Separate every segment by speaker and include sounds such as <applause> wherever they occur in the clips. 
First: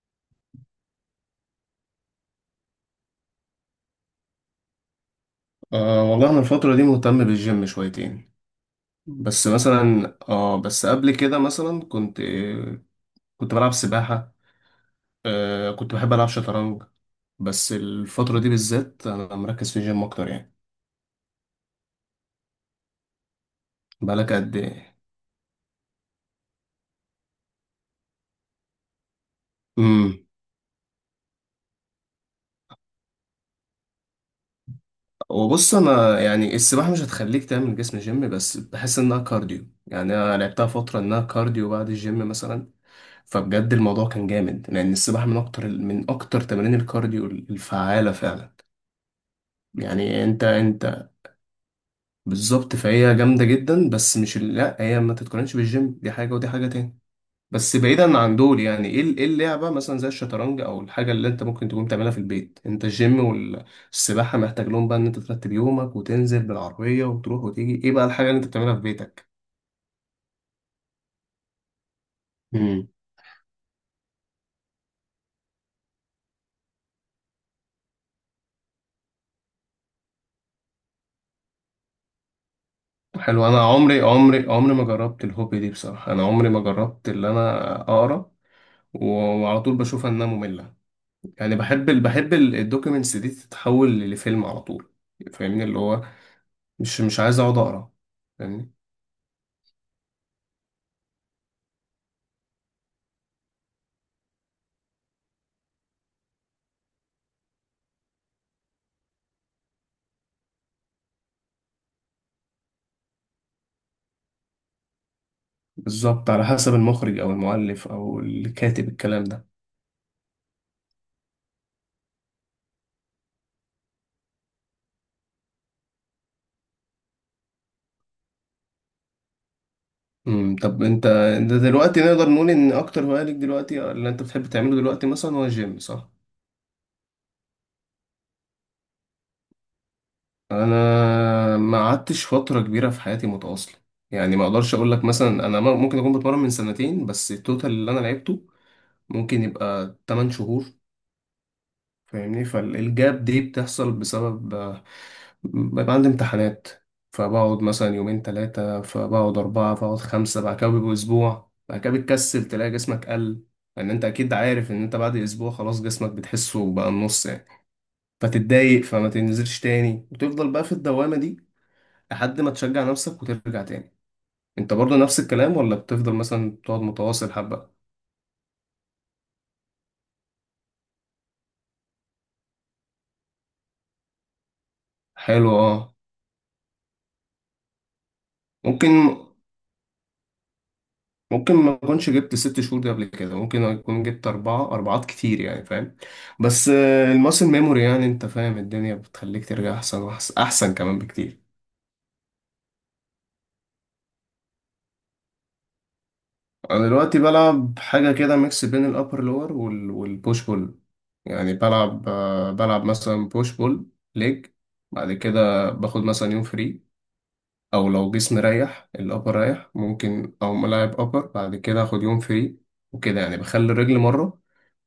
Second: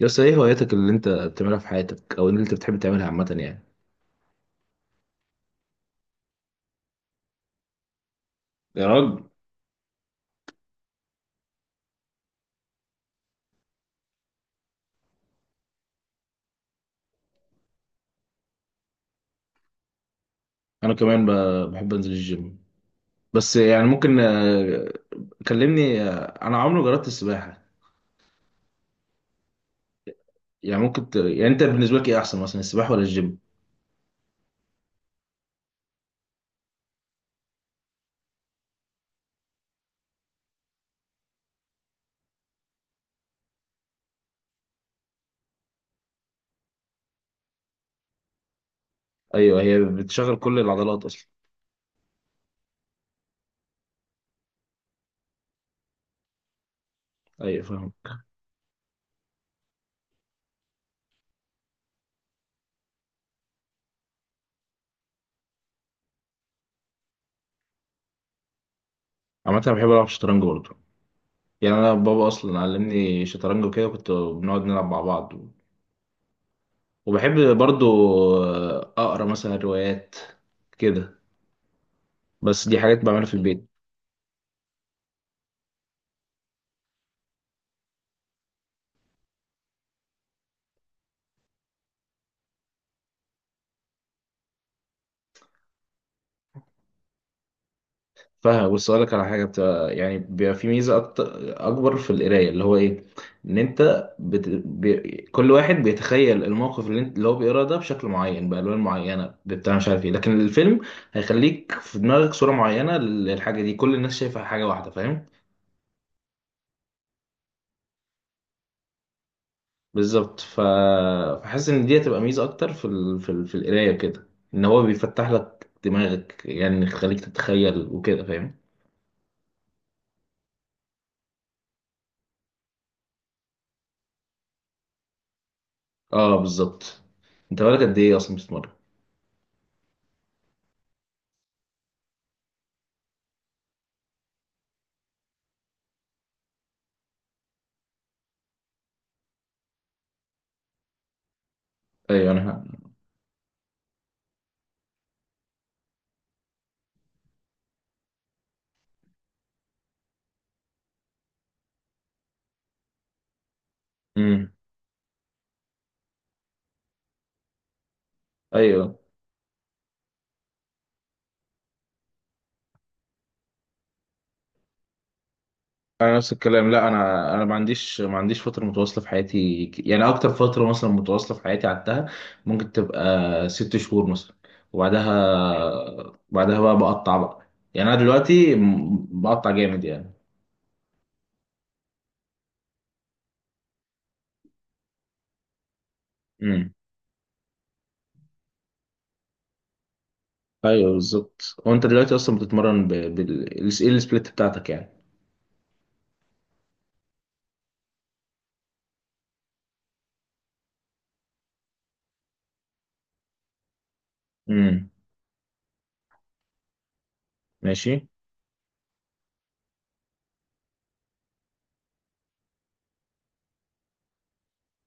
Speaker 1: يس ايه هواياتك اللي انت بتعملها في حياتك او اللي انت بتحب تعملها عامة يعني.
Speaker 2: أه والله أنا الفترة دي مهتم بالجيم شويتين.
Speaker 1: يا راجل،
Speaker 2: بس مثلا بس قبل كده مثلا كنت بلعب سباحة. كنت بحب ألعب شطرنج. بس الفترة دي بالذات أنا مركز في الجيم أكتر يعني.
Speaker 1: انا كمان بحب انزل الجيم. بس يعني ممكن
Speaker 2: بقالك قد إيه؟
Speaker 1: كلمني. انا عمري ما جربت السباحة.
Speaker 2: أمم.
Speaker 1: يعني ممكن يعني انت بالنسبة لك ايه احسن مثلا، السباحة ولا الجيم؟
Speaker 2: وبص، أنا يعني السباحة مش هتخليك تعمل جسم جيم، بس بحس إنها كارديو، يعني أنا لعبتها فترة إنها كارديو بعد الجيم مثلا. فبجد الموضوع كان جامد لأن السباحة من أكتر من أكتر تمارين الكارديو الفعالة فعلا.
Speaker 1: ايوه هي
Speaker 2: يعني
Speaker 1: بتشغل
Speaker 2: انت
Speaker 1: كل العضلات
Speaker 2: انت
Speaker 1: اصلا.
Speaker 2: بالظبط، فهي جامدة جدا، بس مش لا هي ما تتقارنش بالجيم، دي حاجة ودي حاجة تاني.
Speaker 1: ايوه
Speaker 2: بس
Speaker 1: فاهم.
Speaker 2: بعيدا عن دول، يعني ايه ايه اللعبة مثلا زي الشطرنج او الحاجة اللي انت ممكن تكون بتعملها في البيت؟ انت الجيم والسباحة محتاج لهم بقى ان انت ترتب يومك وتنزل بالعربية وتروح وتيجي، ايه بقى الحاجة اللي انت بتعملها في بيتك؟
Speaker 1: عامة انا بحب العب شطرنج برضه. يعني انا بابا اصلا
Speaker 2: مم.
Speaker 1: علمني شطرنج وكده، كنت بنقعد نلعب مع بعض. وبحب برضه اقرا مثلا روايات كده. بس دي حاجات بعملها في
Speaker 2: حلو، انا
Speaker 1: البيت.
Speaker 2: عمري ما جربت الهوبي دي بصراحه، انا عمري ما جربت اللي انا اقرا و- وعلى طول بشوفها انها ممله. يعني بحب بحب الدوكيومنتس دي تتحول لفيلم على طول، فاهمني اللي هو مش عايز اقعد اقرا
Speaker 1: فاهم؟
Speaker 2: يعني.
Speaker 1: بص اقول لك على حاجه بتبقى يعني بيبقى في ميزه أكتر، اكبر في القرايه، اللي هو ايه؟ ان انت كل واحد بيتخيل الموقف اللي هو بيقراه ده بشكل معين، بالوان معينه، بتاع مش عارف ايه. لكن الفيلم هيخليك في دماغك صوره معينه للحاجه دي. كل الناس شايفه حاجه واحده، فاهم؟
Speaker 2: بالظبط، على حسب المخرج او المؤلف او الكاتب، الكلام ده.
Speaker 1: بالظبط فحاسس ان دي هتبقى ميزه اكتر في في القرايه كده، ان هو بيفتح لك دماغك، يعني يخليك تتخيل وكده. فاهم؟
Speaker 2: طب، انت دلوقتي نقدر نقول ان اكتر هوايه ليك دلوقتي اللي انت بتحب تعمله دلوقتي مثلا هو الجيم، صح؟
Speaker 1: اه بالظبط. انت بالك قد ايه اصلا بتتمرن؟
Speaker 2: انا ما قعدتش فتره كبيره في حياتي متواصله، يعني ما اقدرش اقول لك مثلا انا ممكن اكون بتمرن من سنتين، بس التوتال اللي انا لعبته ممكن يبقى 8 شهور.
Speaker 1: ايوه
Speaker 2: فاهمني،
Speaker 1: انا.
Speaker 2: فالجاب دي بتحصل بسبب بيبقى عندي امتحانات، فبقعد مثلا يومين تلاتة، فبقعد أربعة، فبقعد خمسة، بعد كده بيبقوا أسبوع، بعد كده بتكسل تلاقي جسمك قل. لأن أنت أكيد
Speaker 1: امم.
Speaker 2: عارف إن أنت بعد أسبوع خلاص جسمك بتحسه بقى النص يعني، فتتضايق
Speaker 1: ايوه
Speaker 2: فما تنزلش تاني وتفضل بقى في الدوامة دي لحد ما تشجع نفسك وترجع تاني. أنت برضه نفس الكلام، ولا بتفضل
Speaker 1: انا نفس
Speaker 2: مثلا
Speaker 1: الكلام.
Speaker 2: تقعد
Speaker 1: لا
Speaker 2: متواصل
Speaker 1: انا، انا ما
Speaker 2: حبة؟
Speaker 1: عنديش ما عنديش فتره متواصله في حياتي. يعني اكتر فتره مثلا متواصله في حياتي قعدتها ممكن تبقى ست شهور مثلا.
Speaker 2: حلو أه.
Speaker 1: وبعدها بقى بقطع بقى. يعني انا دلوقتي
Speaker 2: ممكن
Speaker 1: بقطع جامد يعني.
Speaker 2: ممكن ما اكونش جبت ست شهور دي قبل كده، ممكن اكون جبت اربعة اربعات كتير يعني، فاهم. بس
Speaker 1: امم.
Speaker 2: الماسل ميموري، يعني انت فاهم الدنيا بتخليك ترجع احسن احسن
Speaker 1: ايوه
Speaker 2: كمان بكتير.
Speaker 1: بالظبط. وانت دلوقتي اصلا بتتمرن بال ايه؟ السبليت بتاعتك يعني.
Speaker 2: انا دلوقتي بلعب حاجة كده ميكس بين الابر لور والبوش بول. يعني بلعب، بلعب مثلا بوش بول ليج،
Speaker 1: امم.
Speaker 2: بعد كده باخد مثلا يوم فري، او
Speaker 1: ماشي.
Speaker 2: لو جسمي رايح الابر رايح ممكن، او ملاعب ابر بعد كده اخد يوم فري وكده، يعني بخلي الرجل مرة،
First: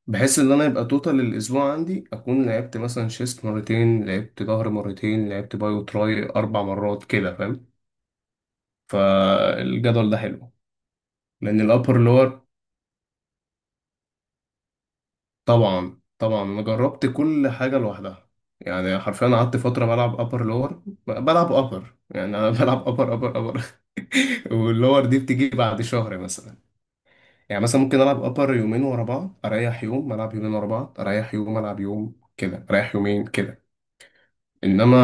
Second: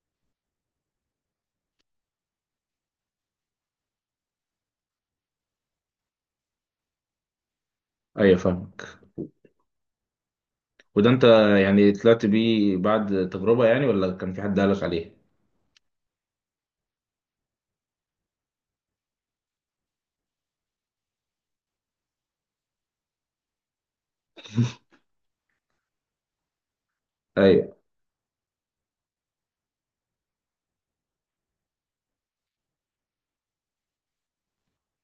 Speaker 2: بحيث ان انا يبقى توتال الاسبوع عندي اكون لعبت مثلا شيست مرتين، لعبت ظهر مرتين، لعبت باي وتراي اربع مرات كده فاهم.
Speaker 1: ايوه فاهمك.
Speaker 2: فالجدول ده حلو
Speaker 1: وده انت
Speaker 2: لان
Speaker 1: يعني
Speaker 2: الابر
Speaker 1: طلعت
Speaker 2: لور.
Speaker 1: بيه بعد تجربه، يعني ولا كان في حد قالك عليه؟
Speaker 2: طبعا طبعا انا جربت كل حاجه لوحدها، يعني حرفيا قعدت فتره بلعب ابر لور بلعب ابر، يعني انا <laughs> بلعب ابر. <laughs> واللور دي بتيجي بعد شهر مثلا. يعني
Speaker 1: ايوه
Speaker 2: مثلا ممكن العب ابر يومين ورا بعض اريح يوم، العب يومين ورا بعض اريح يوم، العب يوم كده اريح يومين كده، انما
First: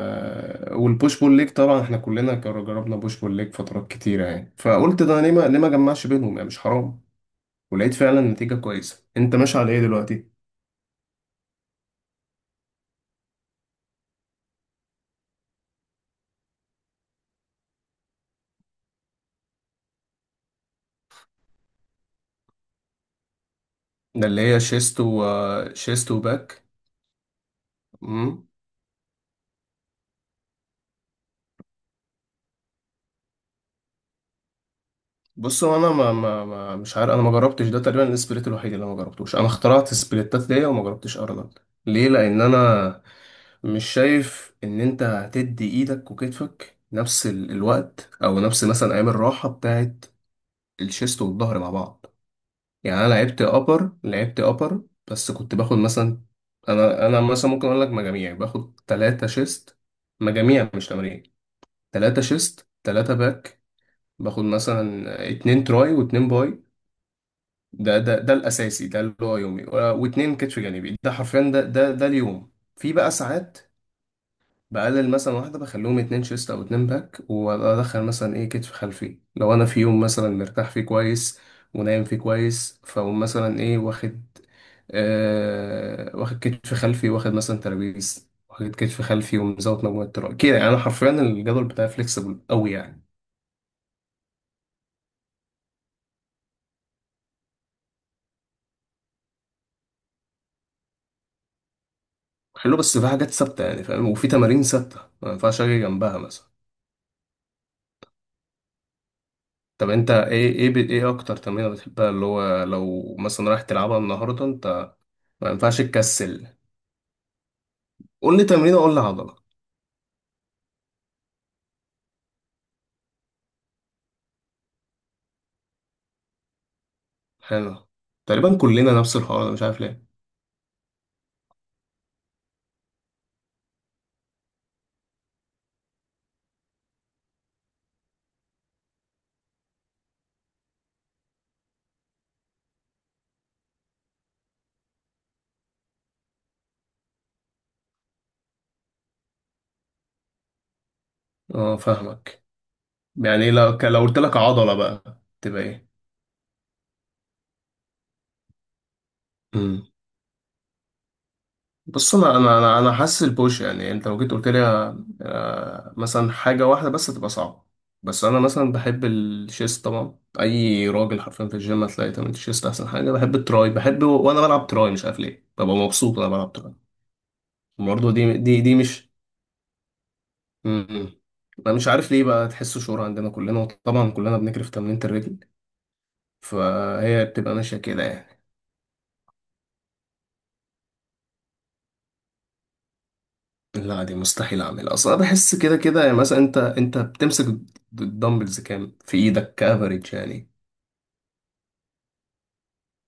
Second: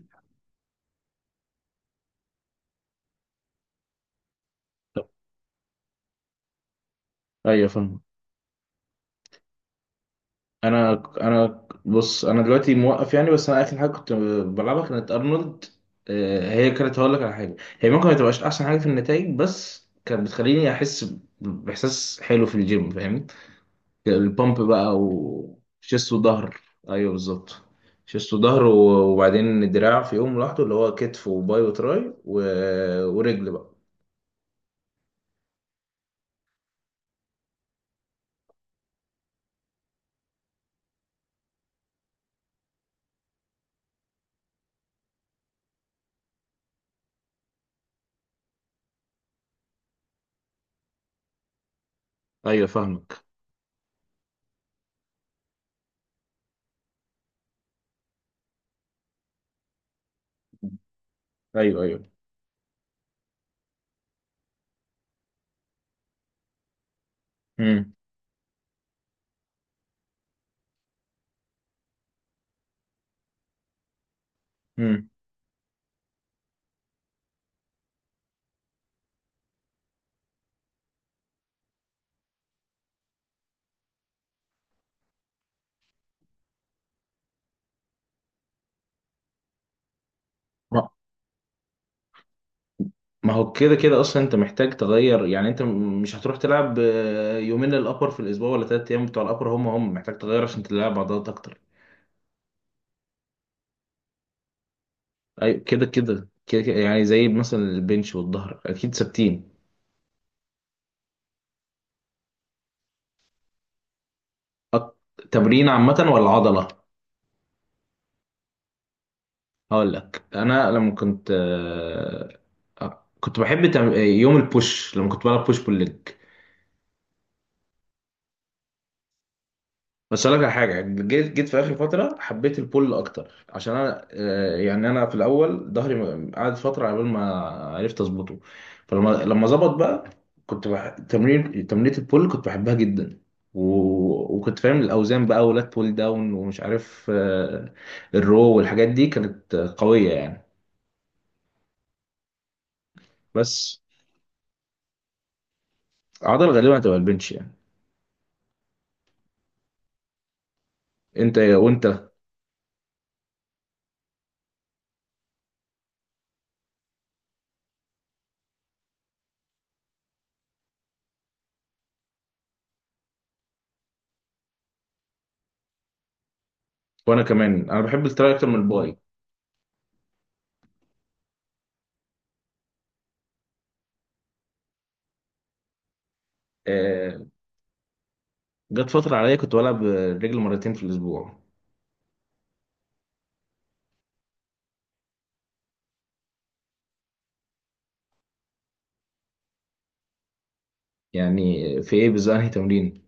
Speaker 2: والبوش بول ليج طبعا احنا كلنا جربنا بوش بول ليج فترات كتيره يعني، فقلت ده ليه ما ليه ما جمعش بينهم يعني، مش حرام.
Speaker 1: ايوه
Speaker 2: ولقيت
Speaker 1: فاهم.
Speaker 2: فعلا نتيجه كويسه. انت ماشي على ايه دلوقتي؟
Speaker 1: انا بص، انا دلوقتي موقف يعني، بس انا اخر حاجه كنت بلعبها كانت ارنولد. هي كانت، هقول لك على حاجه، هي ممكن ما تبقاش احسن حاجه في النتائج، بس كانت بتخليني احس باحساس حلو في الجيم. فاهم؟
Speaker 2: ده اللي هي
Speaker 1: البامب بقى
Speaker 2: شيست
Speaker 1: وشيست وظهر.
Speaker 2: وباك.
Speaker 1: ايوه بالظبط. شيست
Speaker 2: امم.
Speaker 1: وظهر وبعدين الدراع في يوم لوحده، اللي هو كتف وباي وتراي و... ورجل بقى.
Speaker 2: بص، هو انا ما... ما... ما مش عارف، انا ما جربتش ده، تقريبا السبليت الوحيد اللي أنا ما جربتوش. انا اخترعت السبليتات دي وما جربتش ارنولد ليه، لان انا مش شايف ان انت هتدي ايدك وكتفك نفس الوقت او نفس مثلا ايام الراحه بتاعت الشيست والظهر مع بعض.
Speaker 1: ايوه
Speaker 2: يعني انا
Speaker 1: فاهمك.
Speaker 2: لعبت ابر لعبت ابر، بس كنت باخد مثلا، انا مثلا ممكن اقول لك مجاميع، باخد ثلاثة شيست، مجاميع مش تمارين،
Speaker 1: ايوه ايوه.
Speaker 2: ثلاثة شيست ثلاثة باك، باخد مثلا اتنين تراي واتنين باي، ده ده الاساسي، ده اللي هو يومي، واتنين كتف جانبي، ده حرفيا، ده ده اليوم في بقى ساعات.
Speaker 1: امم.
Speaker 2: بقلل مثلا واحدة، بخليهم اتنين شيست أو اتنين باك وأدخل مثلا إيه كتف خلفي لو أنا في يوم مثلا مرتاح فيه كويس ونايم فيه كويس، فأقوم مثلا إيه واخد، آه واخد كتف خلفي، واخد مثلا ترابيز، واخد كتف خلفي، ومزود مجموعة تراي كده، يعني أنا حرفيا الجدول بتاعي فليكسبل أوي يعني.
Speaker 1: ما هو كده كده اصلا انت محتاج تغير. يعني انت مش هتروح تلعب يومين للابر في الاسبوع ولا ثلاث ايام بتوع الابر، هم محتاج تغير عشان تلعب عضلات اكتر.
Speaker 2: حلو، بس في حاجات ثابتة يعني، فاهم، وفي تمارين ثابتة ما
Speaker 1: ايوه
Speaker 2: ينفعش أجي
Speaker 1: كده
Speaker 2: جنبها
Speaker 1: كده
Speaker 2: مثلا.
Speaker 1: كده كده، يعني زي مثلا البنش والظهر اكيد ثابتين.
Speaker 2: طب أنت إيه، إيه إيه أكتر تمرينة بتحبها، اللي هو لو مثلا رايح تلعبها النهاردة أنت؟ ما
Speaker 1: تمرين
Speaker 2: ينفعش
Speaker 1: عامه ولا
Speaker 2: تكسل،
Speaker 1: عضله؟
Speaker 2: قول لي تمرين، اقول لي عضله.
Speaker 1: هقول لك، انا لما كنت كنت بحب يوم البوش لما كنت بلعب بوش بول ليج.
Speaker 2: حلو، تقريبا كلنا نفس الحوار ده، مش عارف ليه.
Speaker 1: بس اقول لك على حاجه، جيت في اخر فتره حبيت البول اكتر، عشان انا يعني انا في الاول ظهري قعد فتره على بال ما عرفت اظبطه. فلما ظبط بقى، كنت تمرين تمرينة البول كنت بحبها جدا. و... وكنت فاهم الاوزان بقى، ولات بول داون ومش عارف الرو والحاجات دي كانت قويه يعني.
Speaker 2: اه فاهمك. يعني لو
Speaker 1: بس
Speaker 2: لو قلت لك عضله بقى تبقى ايه؟
Speaker 1: عضل غالبا هتبقى البنش يعني.
Speaker 2: امم.
Speaker 1: انت
Speaker 2: بص، انا حاسس البوش، يعني انت لو جيت قلت لي مثلا حاجه واحده بس تبقى صعبه، بس انا مثلا بحب الشيست. طبعا اي راجل حرفيا في الجيم هتلاقي تمرين الشيست احسن حاجه. بحب التراي، بحب وانا بلعب تراي مش عارف ليه ببقى مبسوط وانا بلعب تراي.
Speaker 1: وانا كمان، انا بحب
Speaker 2: برضه
Speaker 1: التراي
Speaker 2: دي
Speaker 1: اكتر من
Speaker 2: دي دي
Speaker 1: الباي.
Speaker 2: مش. امم، انا مش عارف ليه بقى، تحسه شعور عندنا كلنا، وطبعا كلنا بنجري في تمرينة الرجل،
Speaker 1: آه،
Speaker 2: فهي بتبقى ماشيه كده يعني.
Speaker 1: جت فتره عليا كنت بلعب الرجل مرتين في الاسبوع.
Speaker 2: لا دي مستحيل اعملها اصلا، بحس كده كده يعني، مثلا انت بتمسك الدمبلز كام في ايدك كافريج يعني؟
Speaker 1: يعني في ايه بالظبط، انهي تمرين؟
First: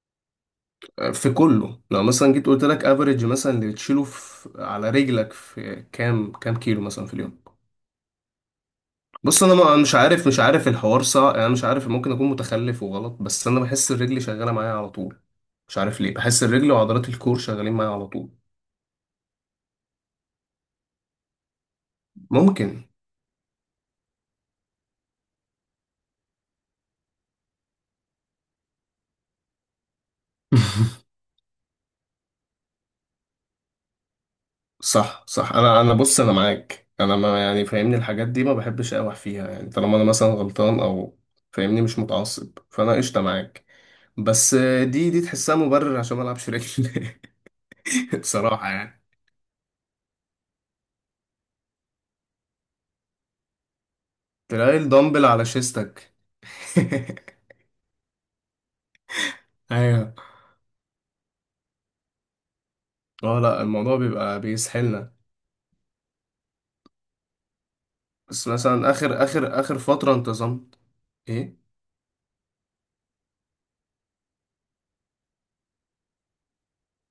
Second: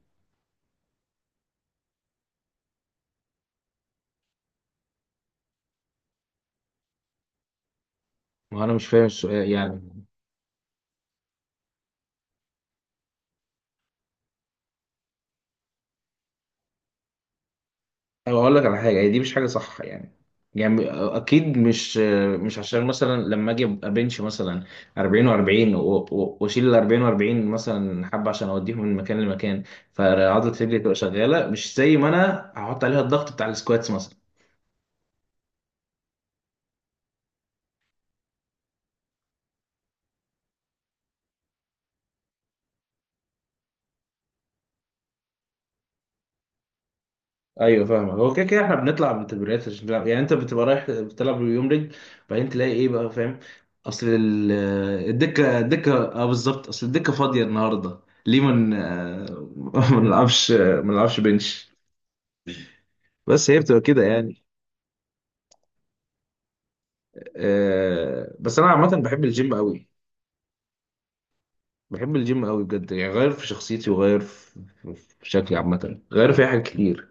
Speaker 2: في كله، لو مثلا جيت قلت لك افريج مثلا اللي بتشيله في على رجلك في كام كيلو مثلا في اليوم؟
Speaker 1: ما انا مش فاهم
Speaker 2: بص،
Speaker 1: السؤال
Speaker 2: انا مش
Speaker 1: يعني.
Speaker 2: عارف، مش عارف الحوار صح، انا مش عارف ممكن اكون متخلف وغلط، بس انا بحس الرجل شغاله معايا على طول، مش عارف ليه بحس الرجل وعضلات الكور شغالين معايا على طول.
Speaker 1: أو اقول لك على حاجه، هي دي مش حاجه صح يعني، يعني اكيد مش، مش
Speaker 2: ممكن.
Speaker 1: عشان مثلا لما اجي ابقى بنش مثلا 40 و40 واشيل ال 40 و40 مثلا حبه عشان اوديهم من مكان لمكان، فعضله رجلي تبقى
Speaker 2: <laughs>
Speaker 1: شغاله، مش زي ما انا هحط عليها الضغط بتاع السكواتس مثلا.
Speaker 2: صح صح، انا بص، انا معاك، انا ما يعني فاهمني الحاجات دي ما بحبش اقوح فيها، يعني طالما انا مثلا غلطان او فاهمني مش متعصب فانا قشطه معاك. بس دي تحسها مبرر عشان ما العبش رجل.
Speaker 1: ايوه فاهمك.
Speaker 2: <laughs>
Speaker 1: هو كده كده
Speaker 2: بصراحه
Speaker 1: احنا
Speaker 2: يعني
Speaker 1: بنطلع من تمرينات عشان نلعب. يعني انت بتبقى رايح بتلعب يوم رجل بعدين تلاقي ايه بقى، فاهم؟ اصل
Speaker 2: تلاقي الدمبل على
Speaker 1: الدكه، الدكه.
Speaker 2: شيستك.
Speaker 1: اه بالظبط، اصل الدكه فاضيه
Speaker 2: <laughs>
Speaker 1: النهارده. ليه من <laughs> ما ن- آه، <laughs> ما
Speaker 2: ايوه.
Speaker 1: نلعبش ما نلعبش بنش؟
Speaker 2: اه
Speaker 1: بس هي
Speaker 2: لا،
Speaker 1: بتبقى
Speaker 2: الموضوع
Speaker 1: كده
Speaker 2: بيبقى
Speaker 1: يعني.
Speaker 2: بيسحلنا. بس
Speaker 1: بس انا عامه
Speaker 2: مثلا
Speaker 1: بحب
Speaker 2: آخر
Speaker 1: الجيم
Speaker 2: آخر آخر
Speaker 1: قوي.
Speaker 2: فترة انتظمت. إيه؟
Speaker 1: بحب الجيم قوي بجد، يعني غير في شخصيتي وغير في شكلي عامه، غير في حاجات كتير.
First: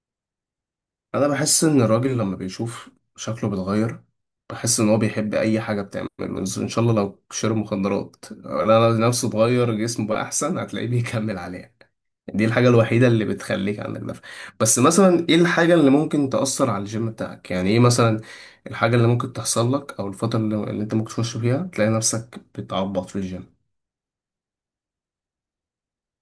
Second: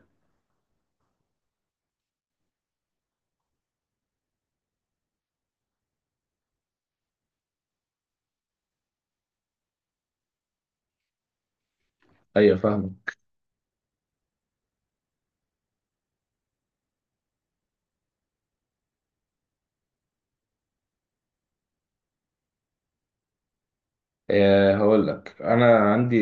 Speaker 2: أنا بحس إن الراجل لما بيشوف شكله بيتغير، بحس إن هو بيحب أي حاجة بتعمله، بس إن شاء الله لو شرب مخدرات أنا نفسه اتغير جسمه بقى أحسن هتلاقيه بيكمل عليها. دي
Speaker 1: ايوه
Speaker 2: الحاجة الوحيدة
Speaker 1: فاهمك.
Speaker 2: اللي بتخليك عندك دفع. بس مثلا إيه الحاجة اللي ممكن تأثر على الجيم بتاعك؟ يعني إيه مثلا الحاجة اللي ممكن تحصل لك، أو الفترة اللي أنت ممكن تخش فيها تلاقي نفسك بتعبط في الجيم؟
Speaker 1: هقول لك، انا عندي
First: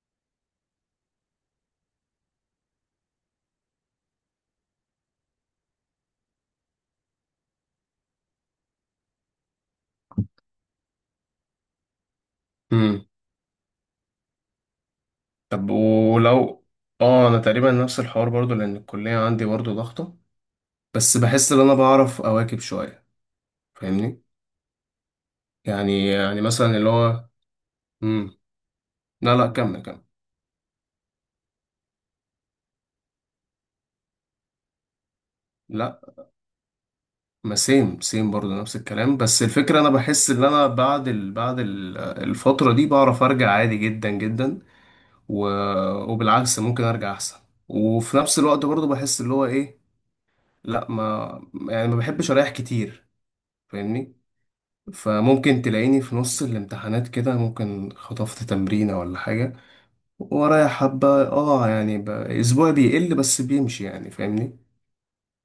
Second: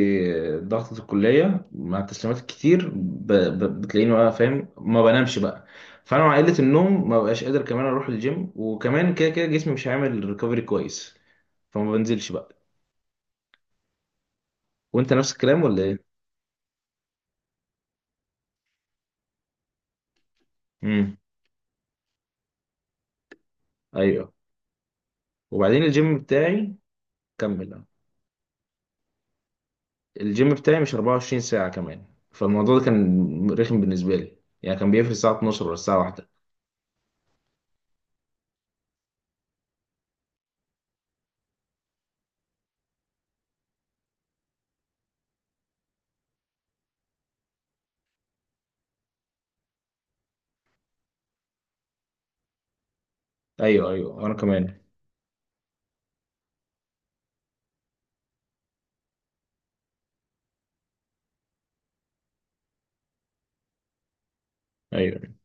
Speaker 1: ضغطة الكلية مع التسليمات الكتير بتلاقيني بقى فاهم ما بنامش بقى. فانا مع قلة النوم ما بقاش قادر كمان اروح الجيم، وكمان كده كده جسمي مش هيعمل ريكفري كويس، فما بنزلش بقى. وانت نفس الكلام
Speaker 2: طب
Speaker 1: ولا ايه؟
Speaker 2: ولو، اه انا تقريبا نفس الحوار برضو لان الكلية عندي برضو ضغطة، بس
Speaker 1: امم.
Speaker 2: بحس ان انا بعرف اواكب شوية فاهمني.
Speaker 1: ايوه. وبعدين
Speaker 2: يعني
Speaker 1: الجيم
Speaker 2: يعني
Speaker 1: بتاعي.
Speaker 2: مثلا اللي هو،
Speaker 1: كمل.
Speaker 2: امم. لا لا، كمل كمل.
Speaker 1: الجيم بتاعي مش 24 ساعة كمان، فالموضوع ده كان رخم بالنسبة لي. يعني كان بيقفل الساعة 12 ولا الساعة
Speaker 2: لا
Speaker 1: 1.
Speaker 2: ما، سيم سيم برضو نفس الكلام، بس الفكرة انا بحس ان انا الفترة دي بعرف ارجع عادي جدا جدا، و... وبالعكس ممكن ارجع احسن، وفي نفس الوقت برضو بحس اللي هو ايه، لا ما، يعني ما بحبش اريح كتير
Speaker 1: ايوه
Speaker 2: فاهمني،
Speaker 1: ايوه انا كمان.
Speaker 2: فممكن تلاقيني في نص الامتحانات كده ممكن خطفت تمرينة ولا حاجة، ورايا حبة اه يعني اسبوعي بيقل بس بيمشي يعني فاهمني
Speaker 1: ايوه.